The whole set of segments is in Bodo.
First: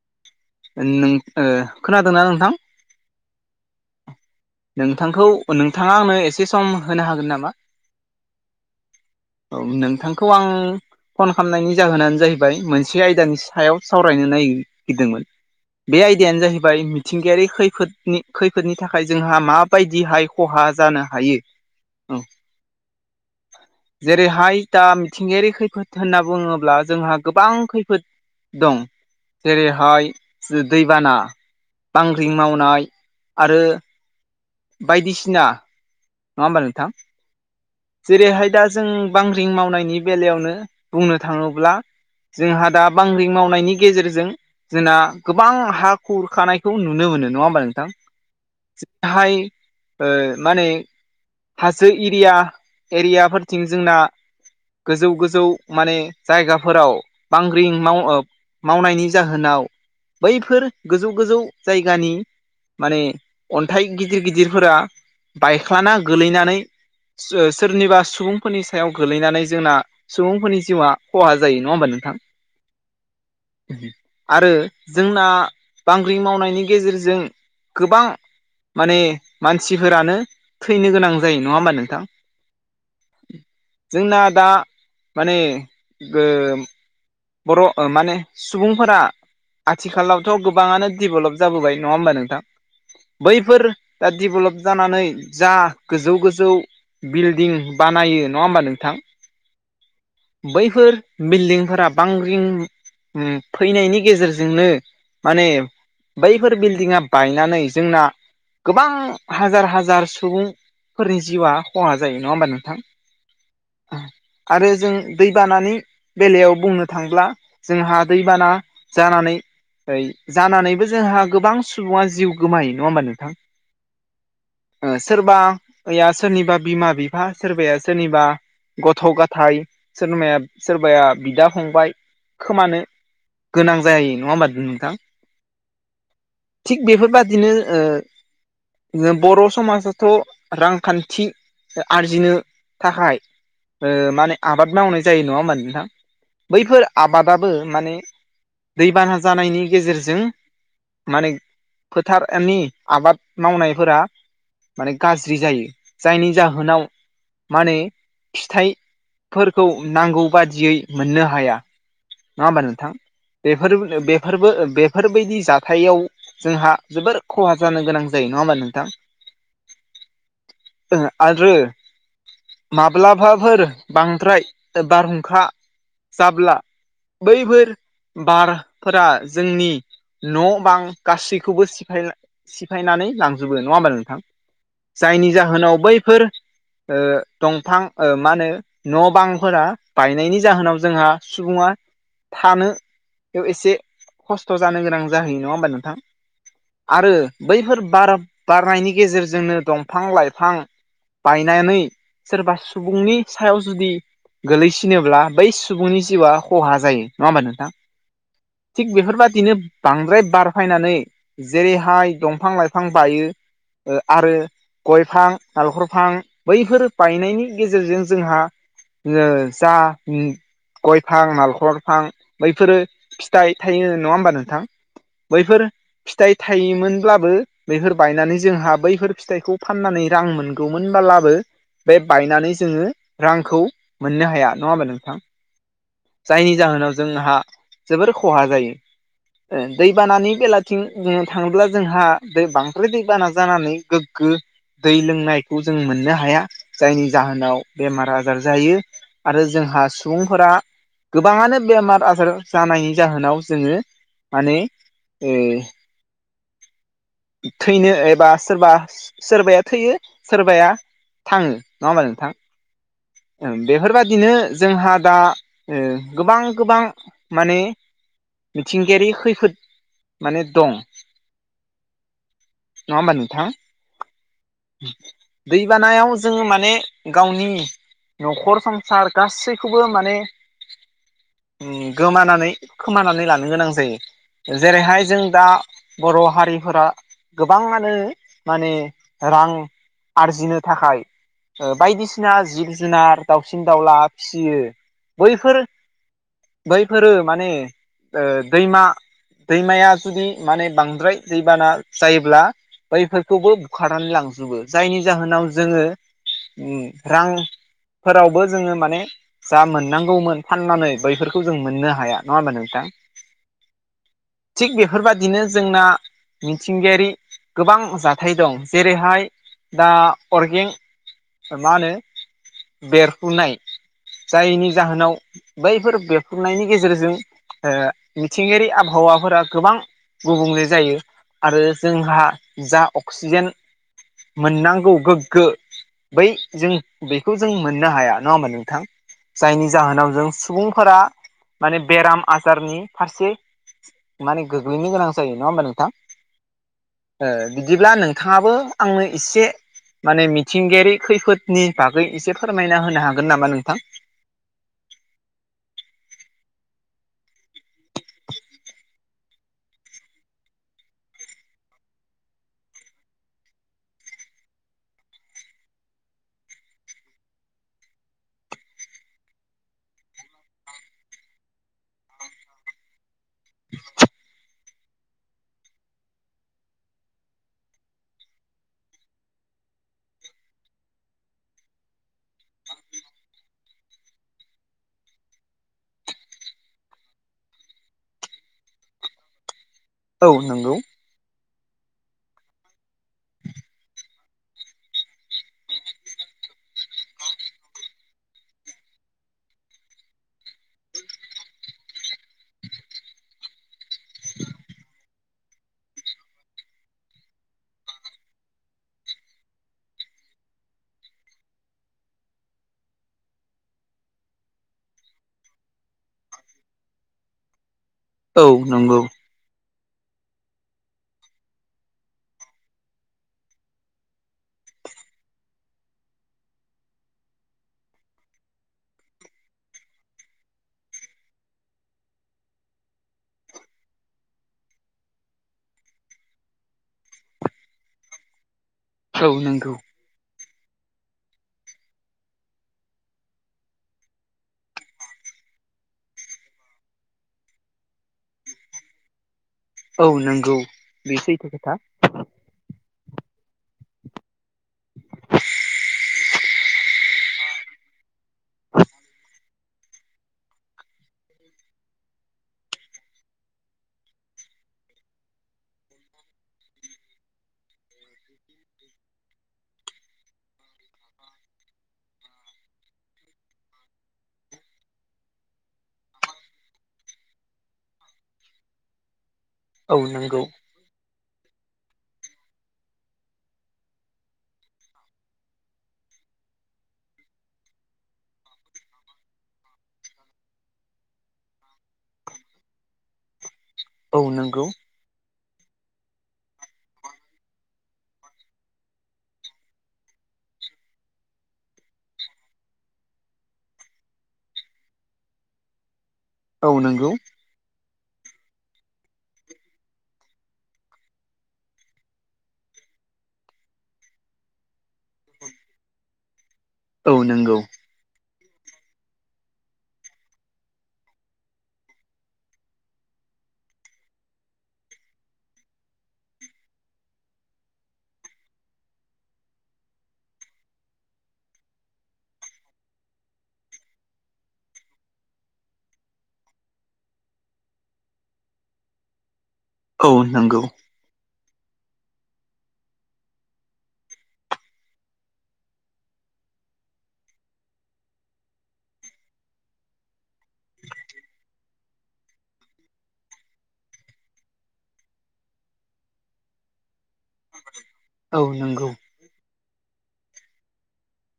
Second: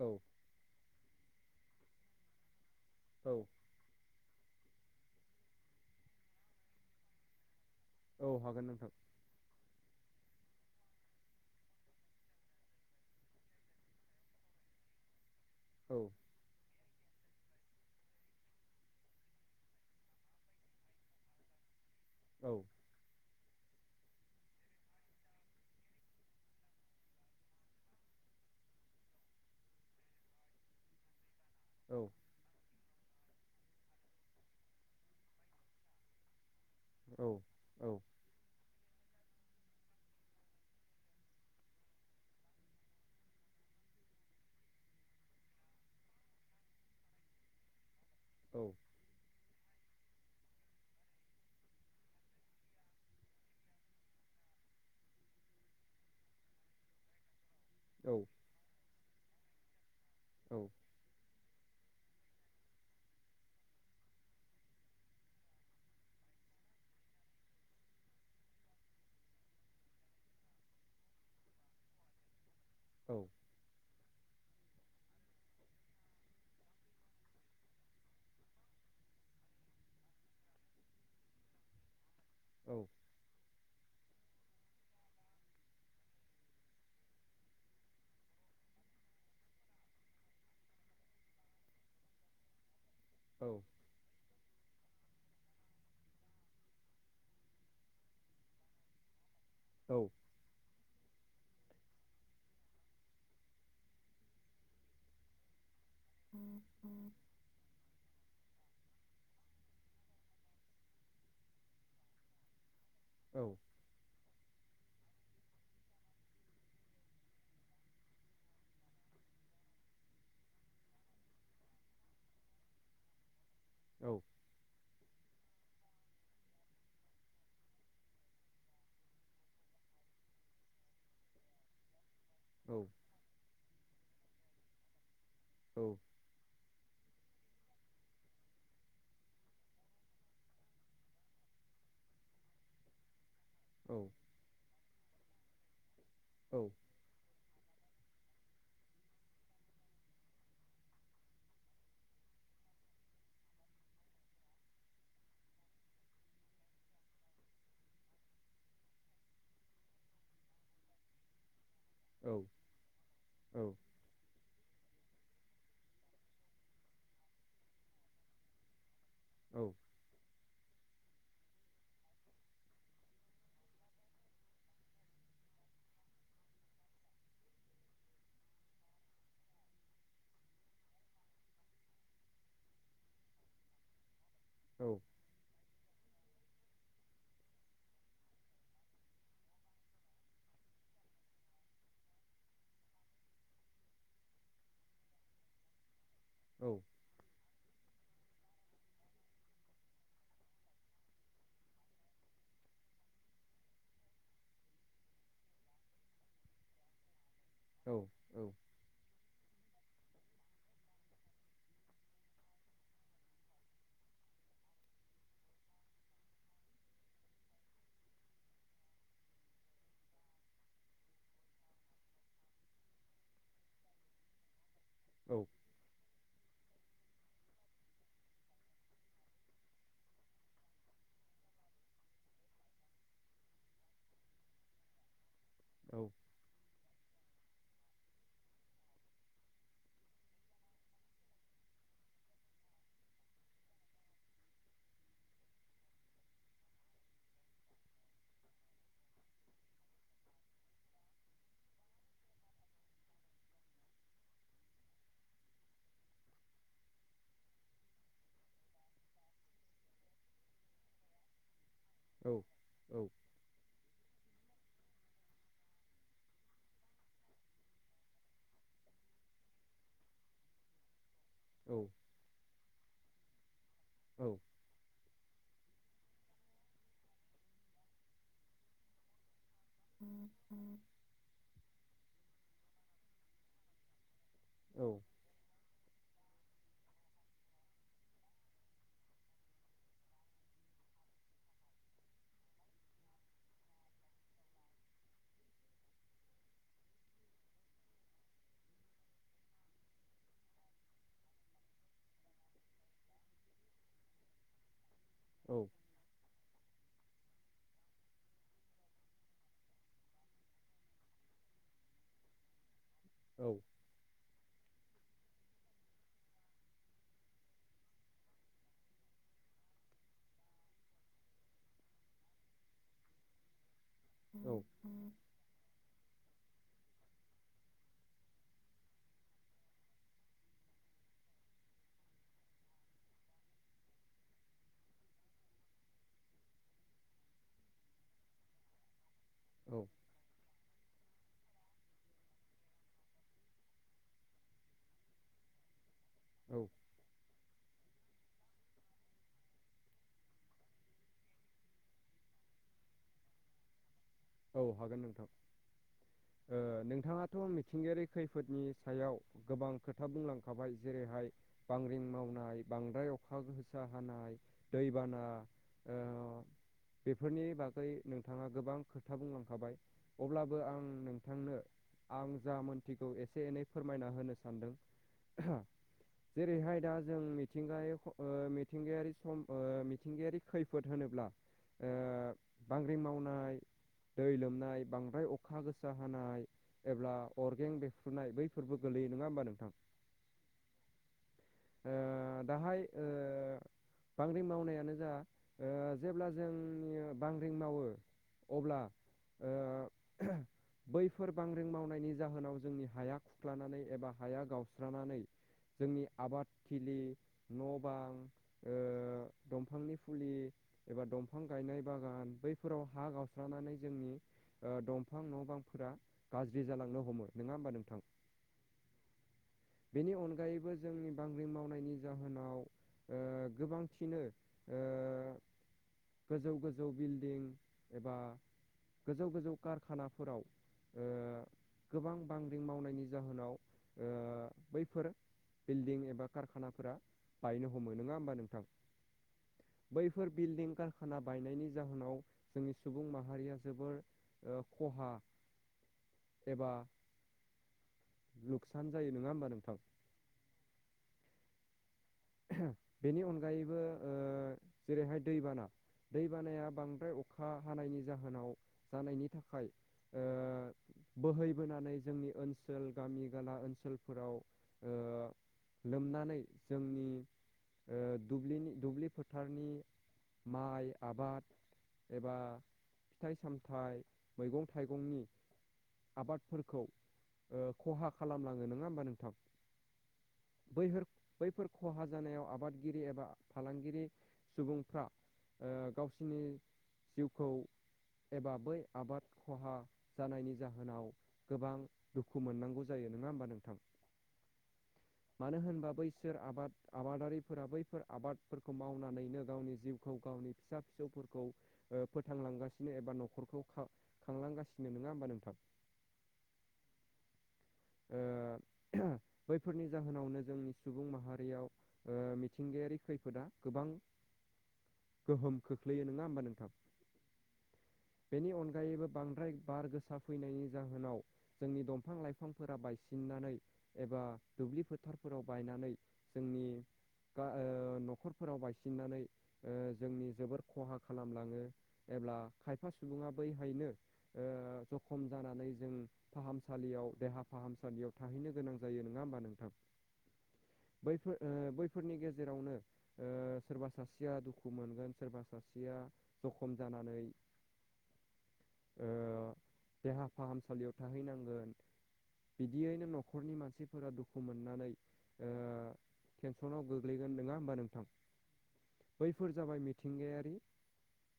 औ [unintelligible] खोनादोंना नोंथां? औ नोंथांखौ नोंथाङा आंनो एसे सम होनो हागोन नामा? औ हागोन नोंथां। औ नोंथांखौ आं फन खालामनायनि जाहोनानो जाहैबाय मोनसे आयदानि सायाव सावरायनो नागिरदोंमोन। औ बे आयदायानो जाहैबाय मिथिंगायारि खैफोदनि खैफोदनि थाखाय जोंहा माबायदिहाय खहा जानो हायो औ औ जेरैहाय दा मिथिंगायारि खैफोद होनना बुङोब्ला जोंहा गोबां खैफोद दं जेरैहाय दैबाना औ बांग्रिं मावनाय आरो बायदिसिना नङा ओमबा नोंथां? औ औ जेरैहाय दा जों बांग्रिं मावनायनि बेलायावनो बुंनो थाङोब्ला जोंहा दा बांग्रि मावनायनि गेजेरजों जोंना गोबां हा खुरखानायखौ नुनो मोनो नङा होमबा नोंथां? औ बेहाय माने हाजो एरिया एरियाफोरथिं जोंना गोजौ गोजौ माने जायगाफोराव बांग्रिं माव औ मावनायनि जाहोनाव औ बैफोर गोजौ गोजौ जायगानि माने अन्थाइ गिदिर गिदिरफोरा बायख्लाना गोलैनानै सोरनिबा सुबुंफोरनि सायाव गोलैनानै जोंना सुबुंफोरनि जिउआ खहा जायो नङा होमबा नोंथां? औ आरो जोंना बांग्रि मावनायनि गेजेरजों गोबां माने मानसिफोरानो थैनो गोनां जायो नङा होमबा नोंथां? औ जोंना दा माने बर' माने सुबुंफोरा आथिखालावथ' गोबाङानो डेभेलप जाबोबाय नङा होमबा नोंथां? औ बैफोर दा डेभेलप जानानै जा गोजौ गोजौ बिल्डिं बानायो नङा होमबा नोंथां? औ बैफोर बिल्डिंफोरा बांग्रिं फैनायनि गेजेरजोंनो माने बैफोर बिल्डिंआ बायनानै जोंना गोबां हाजार हाजार सुबुंफोरनि जिउआ खहा जायो नङा होमबा नोंथां? औ आरो जों दैबानानि बेलायाव बुंनो थांब्ला जोंहा दैबाना जानानै ऐ जानानैबो जोंहा गोबां सुबुङा जिउ गोमायो नङा होमबा नोंथां? औ। ओ सोरबाया सोरनिबा बिमा बिफा सोरबाया सोरनिबा गथ' गथाय सोरबाया सोरबाया बिदा फंबाय खोमानो गोनां जायो नङा होमबा नोंथां? औ। थिग बेफोरबादिनो ओ ओ बर' समाजाथ' रांखान्थि आरजिनो थाखाय ओ माने आबाद मावनाय जायो नङा होमबा नोंथां? बैफोर आबादाबो माने दैबाना जानायनि गेजेरजों माने फोथारनि आबाद मावनायफोरा माने गाज्रि जायो जायनि जाहोनाव माने फिथाइ फोरखौ नांगौ बादियै मोननो हाया। औ नङा होमबा नोंथां बेफोर बेफोरबो बेफोरबायदि जाथायाव जोंहा जोबोर खहा जानो गोनां जायो नङा होमबा नोंथां? औ। आरो माब्लाबाफोर बांद्राय बारहुंखा जाब्ला बैफोर बारफोरा जोंनि न' बां गासैखौबो सिफायना सिफायनानै लांजोबो नङा होमबा नोंथां? औ। जायनि जाहोनाव बैफोर ओ दंफां ओ मा होनो न' बांफोरा बायनायनि जाहोनाव जोंहा सुबुङा थानोयाव एसे खस्थ' जानो गोनां जाहैयो नङा होमबा नोंथां? औ। आरो बैफोर बार बारनायनि गेजेरजोंनो दंफां लाइफां बायनानै सोरबा सुबुंनि सायाव जुदि गोगलैसिनोब्ला बै सुबुंनि जिउआ खहा जायो नङा होमबा नोंथां? औ औ। थिग बेफोरबायदिनो बांद्राय बारफायनानै जेरैहाय दंफां लाइफां बायो। आरो गयफां नालखरफां बैफोर बायनायनि गेजेरजों जोंहा ज जा गय फां नालखर फां बैफोरो फिथाइ थायो नङा होमबा नोंथां? बैफोर फिथाइ थायोमोनब्लाबो बैफोर बायनानै जोंहा बैफोर फिथाइखौ फाननानै रां मोनगौमोन ब्लाबो बे बायनानै जोङो रांखौ मोननो हाया नङा होमबा नोंथां? औ। जायनि जाहोनाव जोंहा जोबोर खहा जायो। दैबानानि बेलाथिं जोङो थाङोब्ला जोंहा दै बांद्राय दैबाना जानानै गोग्गो दै लोंनायखौ जों मोननो हाया जायनि जाहोनाव बेमार आजार जायो। आरो जोंहा सुबुंफोरा गोबाङानो बेमार आजार जानायनि जाहोनाव जोङो माने ओ थैनो एबा सोरबा सोरबाया थैयो सोरबाया थाङो नङा होमबा नोंथां? औ बेफोरबादिनो जोंहा दा गोबां गोबां माने मिथिंगायारि खैफोद माने दं। औ। नंङा होनबा नोंथां? औ। दैबानायाव जोङो माने गावनि न'खर सार गासैखौबो माने गोमानानै खोमानानै लानो गोनां जायो जेरैहाय जों दा बर' हारिफोरा गोबाङानो माने रां आरजिनो थाखाय बायदिसिना जि जुनार दाउसिन दाउला फिसियो बैफोर बैफोरो माने दैमा दैमाया जुदि माने बांद्राय दैबाना जायोब्ला बैफोरखौबो बुखारनानै लांजोबो जायनि जाहोनाव जोङो रां फोरावबो जोङो माने जा मोननांगौमोन फाननानै बैफोरखौ जों मोननो हाया नङा होमबा नोंथां? औ थिग बेफोरबायाददिनो जोंना मिथिंगायारि गोबां जाथाय दं जेरैहाय दा अर्गें मा होनो बेरफुनाय जायनि जाहोनाव बैफोर बेरफ्रुनायनि गेजेरजों मिथिंगायारि आबहावाफोरा गोबां गुबुंले जायो आरो जोंहा जा अक्सिजेन मोननांगौ गोग्गो बै जों बेखौ जों मोननो हाया नङा होमबा नोंथां? जायनि जाहोनाव जों सुबुंफोरा माने बेराम आजारनि फारसे माने गोग्लैनो गोनां जायो नङा होमबा नोंथां? औ बिदिब्ला नोंथाङाबो आंनो एसे माने मिथिंगायारि खैफोदनि बागै एसे फोरमायना होनो हागोन नामा नोंथां? औ हागोन नोंथां नोंथाङाथ' मिथिंगायारि खैफोदनि सायाव गोबां खोथा बुंलांखाबाय जेरैहाय बांग्रिं मावनाय बांद्राय अखा गोसा हानाय दैबाना बेफोरनि बागै नोंथाङा गोबां खोथा खोथा बुंलांखाबाय अब्लाबो आं नोंथांनो आं जा मोन्थिगौ एसे एनै फोरमायना होनो सानदों। जेरैहाय दा जों मिथिंग मिथिंगायारि सम मिथिंगायारि खैफोद होनोब्ला बांग्रि मावनाय दै लोमनाय बांद्राय अखा गोसा हानाय एब्ला अरगें बेफ्रुनाय बैफोरबो गोलैयो नङा होमबा नोंथां? औ नंगौ। ओ दाहाय ओ बांग्रिं मावनायानो जा ओ जेब्ला जोंनि बांग्रिं मावो अब्ला ओ बैफोर बांग्रिं मावनायनि जाहोनाव जोंनि हाया खुख्लानानै एबा हाया गावस्रानानै जोंनि आबादथिलि, न' बां ओ दंफांनि फुलि एबा दंफां गायनाय बागान बैफोराव हा गावस्रानानै जोंनि दंफां न' बांफोरा गाज्रि जालांनो हमो नङा होमबा नोंथां? औ नंगौ। बेनि अनगायैबो जोंनि बांग्रि मावनायनि जाहोनाव ओ गोबांथिनो ओ गोजौ गोजौ बिल्डिं एबा गोजौ गोजौ कारखानाफोराव ओ गोबां बांग्रिं मावनायनि जाहोनाव ओ बैफोर बिल्डिं एबा कारखानाफोरा बायनो हमो नोङा ओमबा नोंथां? औ नोंगौ। बैफोर बिल्डिं कारखाना बायनायनि जाहोनाव जोंनि सुबुं माहारिया जोबोर ओ खहा एबा लुकसान जायो नङा ओमबा नोंथां? औ नंगौ बेसो एथ' खोथा बेनि अनगायैबो जेरैहाय दैबाना दै बानाया बांद्राय अखा हानायनि जाहोनाव जानायनि थाखाय ओ बोहैबोनानै जोंनि ओनसोल गामि गाला ओनसोलफोराव ओ लोमनानै जोंनि ओ दुब्लिनि दुब्लि फोथारनि माइ आबाद एबा फिथाइ सामथाइ मैगं थाइगंनि आबादफोरखौ ओ खहा खालामलाङो नङा ओमबा नोंथां? औ नोंगौ। बैहोर बैफोर खहा जानायाव आबादगिरि एबा फालांगिरि सुबुंफ्रा ओ गावसिनि जिउखौ एबा बै आबाद खहा जानायनि जाहोनाव गोबां दुखु मोननांगौ जायो नङा ओमबा नोंथां? औ नोंगौ। मानो होनबा बैसोर आबाद आबादारिफोरा बैफोर आबादफोरखौ मावनानैनो गावनि जिउखौ गावनि फिसा फिसौफोरखौ ओ फोथांलांगासि नो एबा न'खरखौ खांलांगासिनो नङा ओमबा नोंथां? औ नोंगौ। ओ बैफोरनि जाहोनावनो जोंनि सुबुं माहारियाव ओ मिथिंगायारि खैफोदा गोबां गोहोम खोख्लैयो नङा ओमबा नोंथां? औ नंगौ। बेनि अनगायैबो बांद्राय बार गोसा फैनायनि जाहोनाव जोंनि दंफां लाइफांफोरा बायसिननानै एबा दुब्लि फोथारफोराव बायनानै जोंनि बा ओ न'खरफोराव बायसिननानै ओ जोंनि जोबोर खहा खालामलाङो एब्ला खायफा सुबुङा बैहायनो ओ जखम जानानै जों फाहामसालियाव देहा फाहामसालियाव थाहैनो गोनां जायो नङा ओमबा नोंथां? औ नोंगौ। बैफोर ओ बैफोरनि गेजेरावनो ओ सोरबा सासेया दुखु मोनगोन सोरबा सासेया जखम जानानै ओ देहा फाहामसालियाव थाहैनांगोन। बिदियैनो न'खरनि मानसिफोरा दुखु मोननानै ओ टेनसनाव गोग्लैगोन नङा होमबा नोंथां? औ नंगौ। बैफोर जाबाय मिथिंगायारि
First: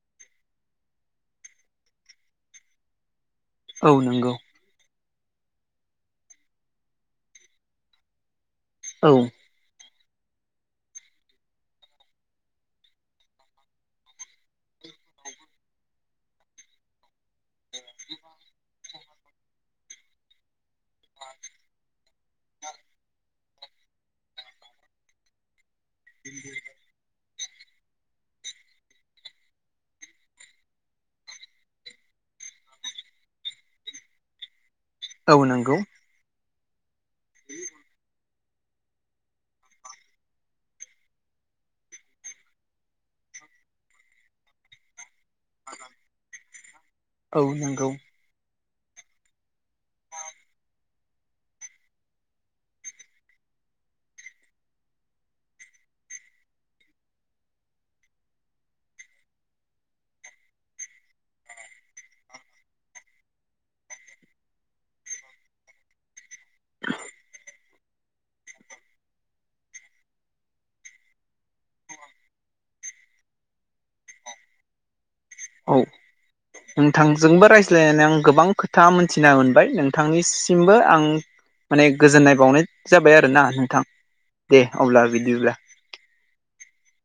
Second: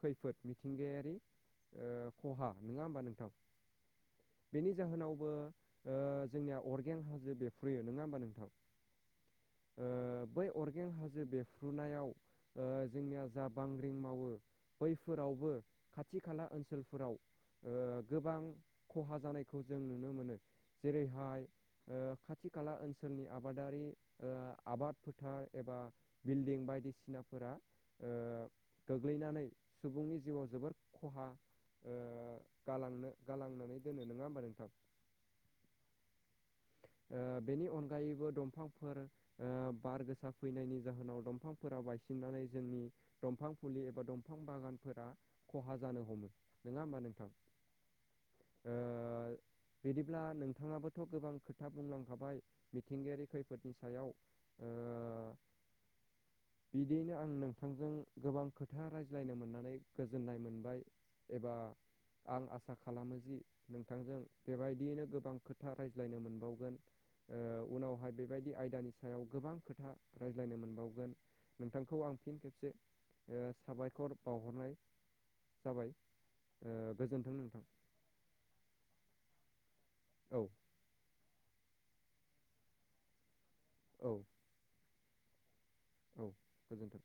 खैफोद मिथिंगायारि बि ओ खहा नङा ओमबा नोंथां? औ नंगौ। बेनि जाहोनावबो ओ जोंनिया अरगें हाजो बेरफ्रोयो नङा ओमबा नोंथां? औ ओ बै अरगें हाजो बेरफ्रुनायाव ओ जोंनिया जा बांग्रिं मावो बैफोरावबो खाथि खाला ओनसोलफोराव ओ गोबां खहा जानायखौ जों नुनो मोनो। जेरैहाय ओ खाथि खाला ओनसोलनि आबादारि ओ आबाद फोथार एबा बिल्डिं बायदिसिनाफोरा ओ गोग्लैनानै सुबुंनि जिउआव जोबोद खहा ओ गालांनो गालांनानै दोनो नङा होमबा नोंथां? औ नंगौ ओ बेनि अनगायैबो दंफां फोर ओ बार गोसा फैनायनि जाहोनाव दंफांफोरा बायसिननानै जोंनि दंफां फुलि एबा दंफां बागानफोरा खहा जानो हमो। नङा होमबा नों औ नंगौ ओ बिदिब्ला नोंथाङाबोथ' गोबां खोथा बुंलांखाबाय मिथिंगायारि खैफोदनि सायाव ओ [unintelligible] बिदियैनो आं नोंथांजों गोबां खोथा रायज्लायनो मोननानै गो जोननाय मोनबाय एबा आं आसा खालामो जि नोंथांजों बेबायदियैनो गोबां खोथा रायज्लायनो मोन बावगोन ओ उनावहाय बेबायदि आयदानि सायाव गोबां खोथा रायज्लायनो मोनबावगोन। नोंथांखौ आं फिन खेबसे ओ साबायखर बावहरनाय औ जाबाय। ओ गोजोन्थों नोंथांजोंबो नोंथां रायज्लायनानै आं गोबां खोथा मोनथिना मोनबाय औ नोंथांनिसिमबो आं माने गोजोननाय बावनाय जाबाय आरो ना नोंथां। औ दे अब्ला बिदिब्ला औ गोजोन्थों